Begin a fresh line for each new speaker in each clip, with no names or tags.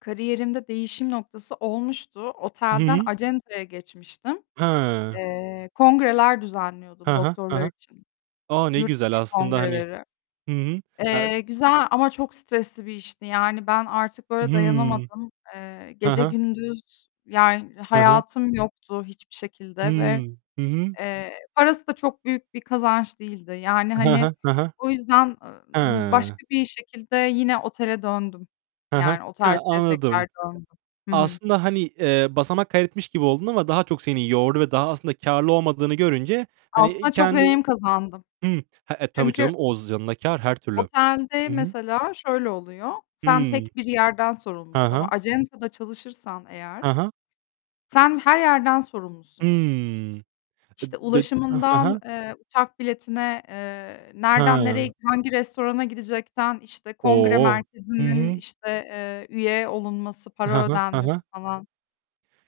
Kariyerimde değişim noktası olmuştu.
Hı
Otelden
hı.
acentaya geçmiştim.
Hıı.
Eee, kongreler
Ha
düzenliyordum
ha. Ha
doktorlar
ha.
için,
A! Ne
yurt
güzel
dışı
aslında, hani
kongreleri.
Hı hı. A
Eee, güzel ama çok stresli bir işti, yani, ben artık böyle
Hıı.
dayanamadım. Eee,
Ha
gece
ha.
gündüz, yani,
Hı hı.
hayatım yoktu hiçbir şekilde ve,
Hıı. Hı hı.
eee, parası da çok büyük bir kazanç değildi. Yani,
Hı
hani,
hı. Hı hı.
o yüzden ı m
Hıı.
başka bir şekilde yine otele döndüm.
Hı hı.
Yani,
Ha,
otelciliğe
anladım.
tekrar döndüm. Hı hı.
Aslında, hani, eee, basamak kaydetmiş gibi oldun ama daha çok seni yordu ve daha aslında kârlı olmadığını görünce hani
Aslında çok
kendi
deneyim kazandım.
Hıı. He, e, tabii
Çünkü
canım oz yanına kâr her türlü.
otelde,
Hı hı.
mesela, şöyle oluyor, sen
Hıı.
tek bir yerden
Ha
sorumlusun ama
ha.
acentada çalışırsan
Ha
eğer
ha.
sen her yerden sorumlusun.
Hıı. Ed
İşte
dö ah. Ha ha.
ulaşımından, eee, uçak biletine, eee, nerden nereye,
Ha.
hangi restorana gidecekten, işte, kongre
O! Hı
merkezinin,
hı.
işte, eee, üye olunması,
Ha
para
ha. Ha
ödenmesi
ha.
falan.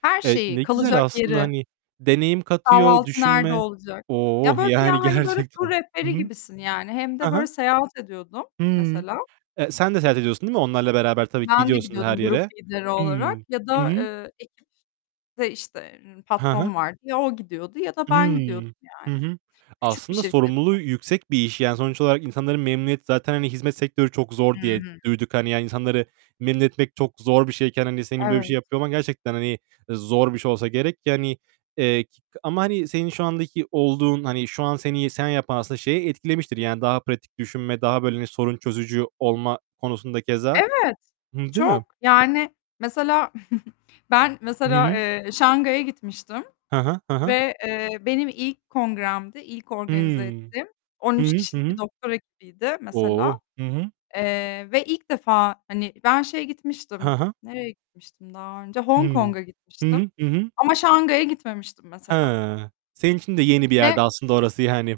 Her
Evet,
şeyi,
ne güzel
kalacak
aslında,
yeri.
hani, deneyim katıyor,
Kahvaltı nerede
düşünme.
olacak? Ya,
Oh!
böyle bir ya
Yani
hani böyle tur
gerçekten. Hı
rehberi
hı.
gibisin, yani. Hem de
Ha
böyle
ha.
seyahat ediyordum,
Hıı.
mesela.
E sen de seyahat ediyorsun değil mi? Onlarla beraber tabii ki
Ben de
gidiyorsun her
gidiyordum grup
yere.
lideri
Hıı.
olarak ya
Hı
da
hı.
eee, ekipte, işte, ııı,
Ha ha.
patron vardı ya o gidiyordu ya da ben gidiyordum,
Hıı. Hı
yani,
hı.
küçük bir
Aslında,
şirketti.
sorumluluğu yüksek bir iş. Yani, sonuç olarak insanları memnuniyet zaten hani; "Hizmet sektörü çok
Hı
zor." diye
hı.
duyduk. Hani, yani, insanları memnun etmek çok zor bir şeyken hani senin böyle bir şey
Evet.
yapıyor olman gerçekten, hani, zor bir şey olsa gerek. Yani, eee, k ama hani senin şu andaki olduğun, hani, şu an seni sen yapan, aslında, şeyi etkilemiştir. Yani, daha pratik düşünme, daha böyle, hani, sorun çözücü olma konusunda keza.
Evet,
Hıı. Değil mi?
çok, yani, mesela ben,
Hı
mesela,
hı.
eee, Şanghay'a gitmiştim
Hı hı. Hı hı.
ve, eee, benim ilk kongremdi, ilk organize
Hıı.
ettiğim on
Hı
üç
hı. Hı
kişilik bir
hı.
doktora ekibiydi, mesela,
O! Hı hı.
eee, ve ilk defa, hani, ben şeye gitmiştim,
Ha ha.
nereye gitmiştim daha önce? Hong
Hıı.
Kong'a
Hı
gitmiştim
hı, hı hı.
ama Şanghay'a gitmemiştim, mesela.
Hıı. Senin için de yeni bir
Ve
yerdi aslında, orası yani.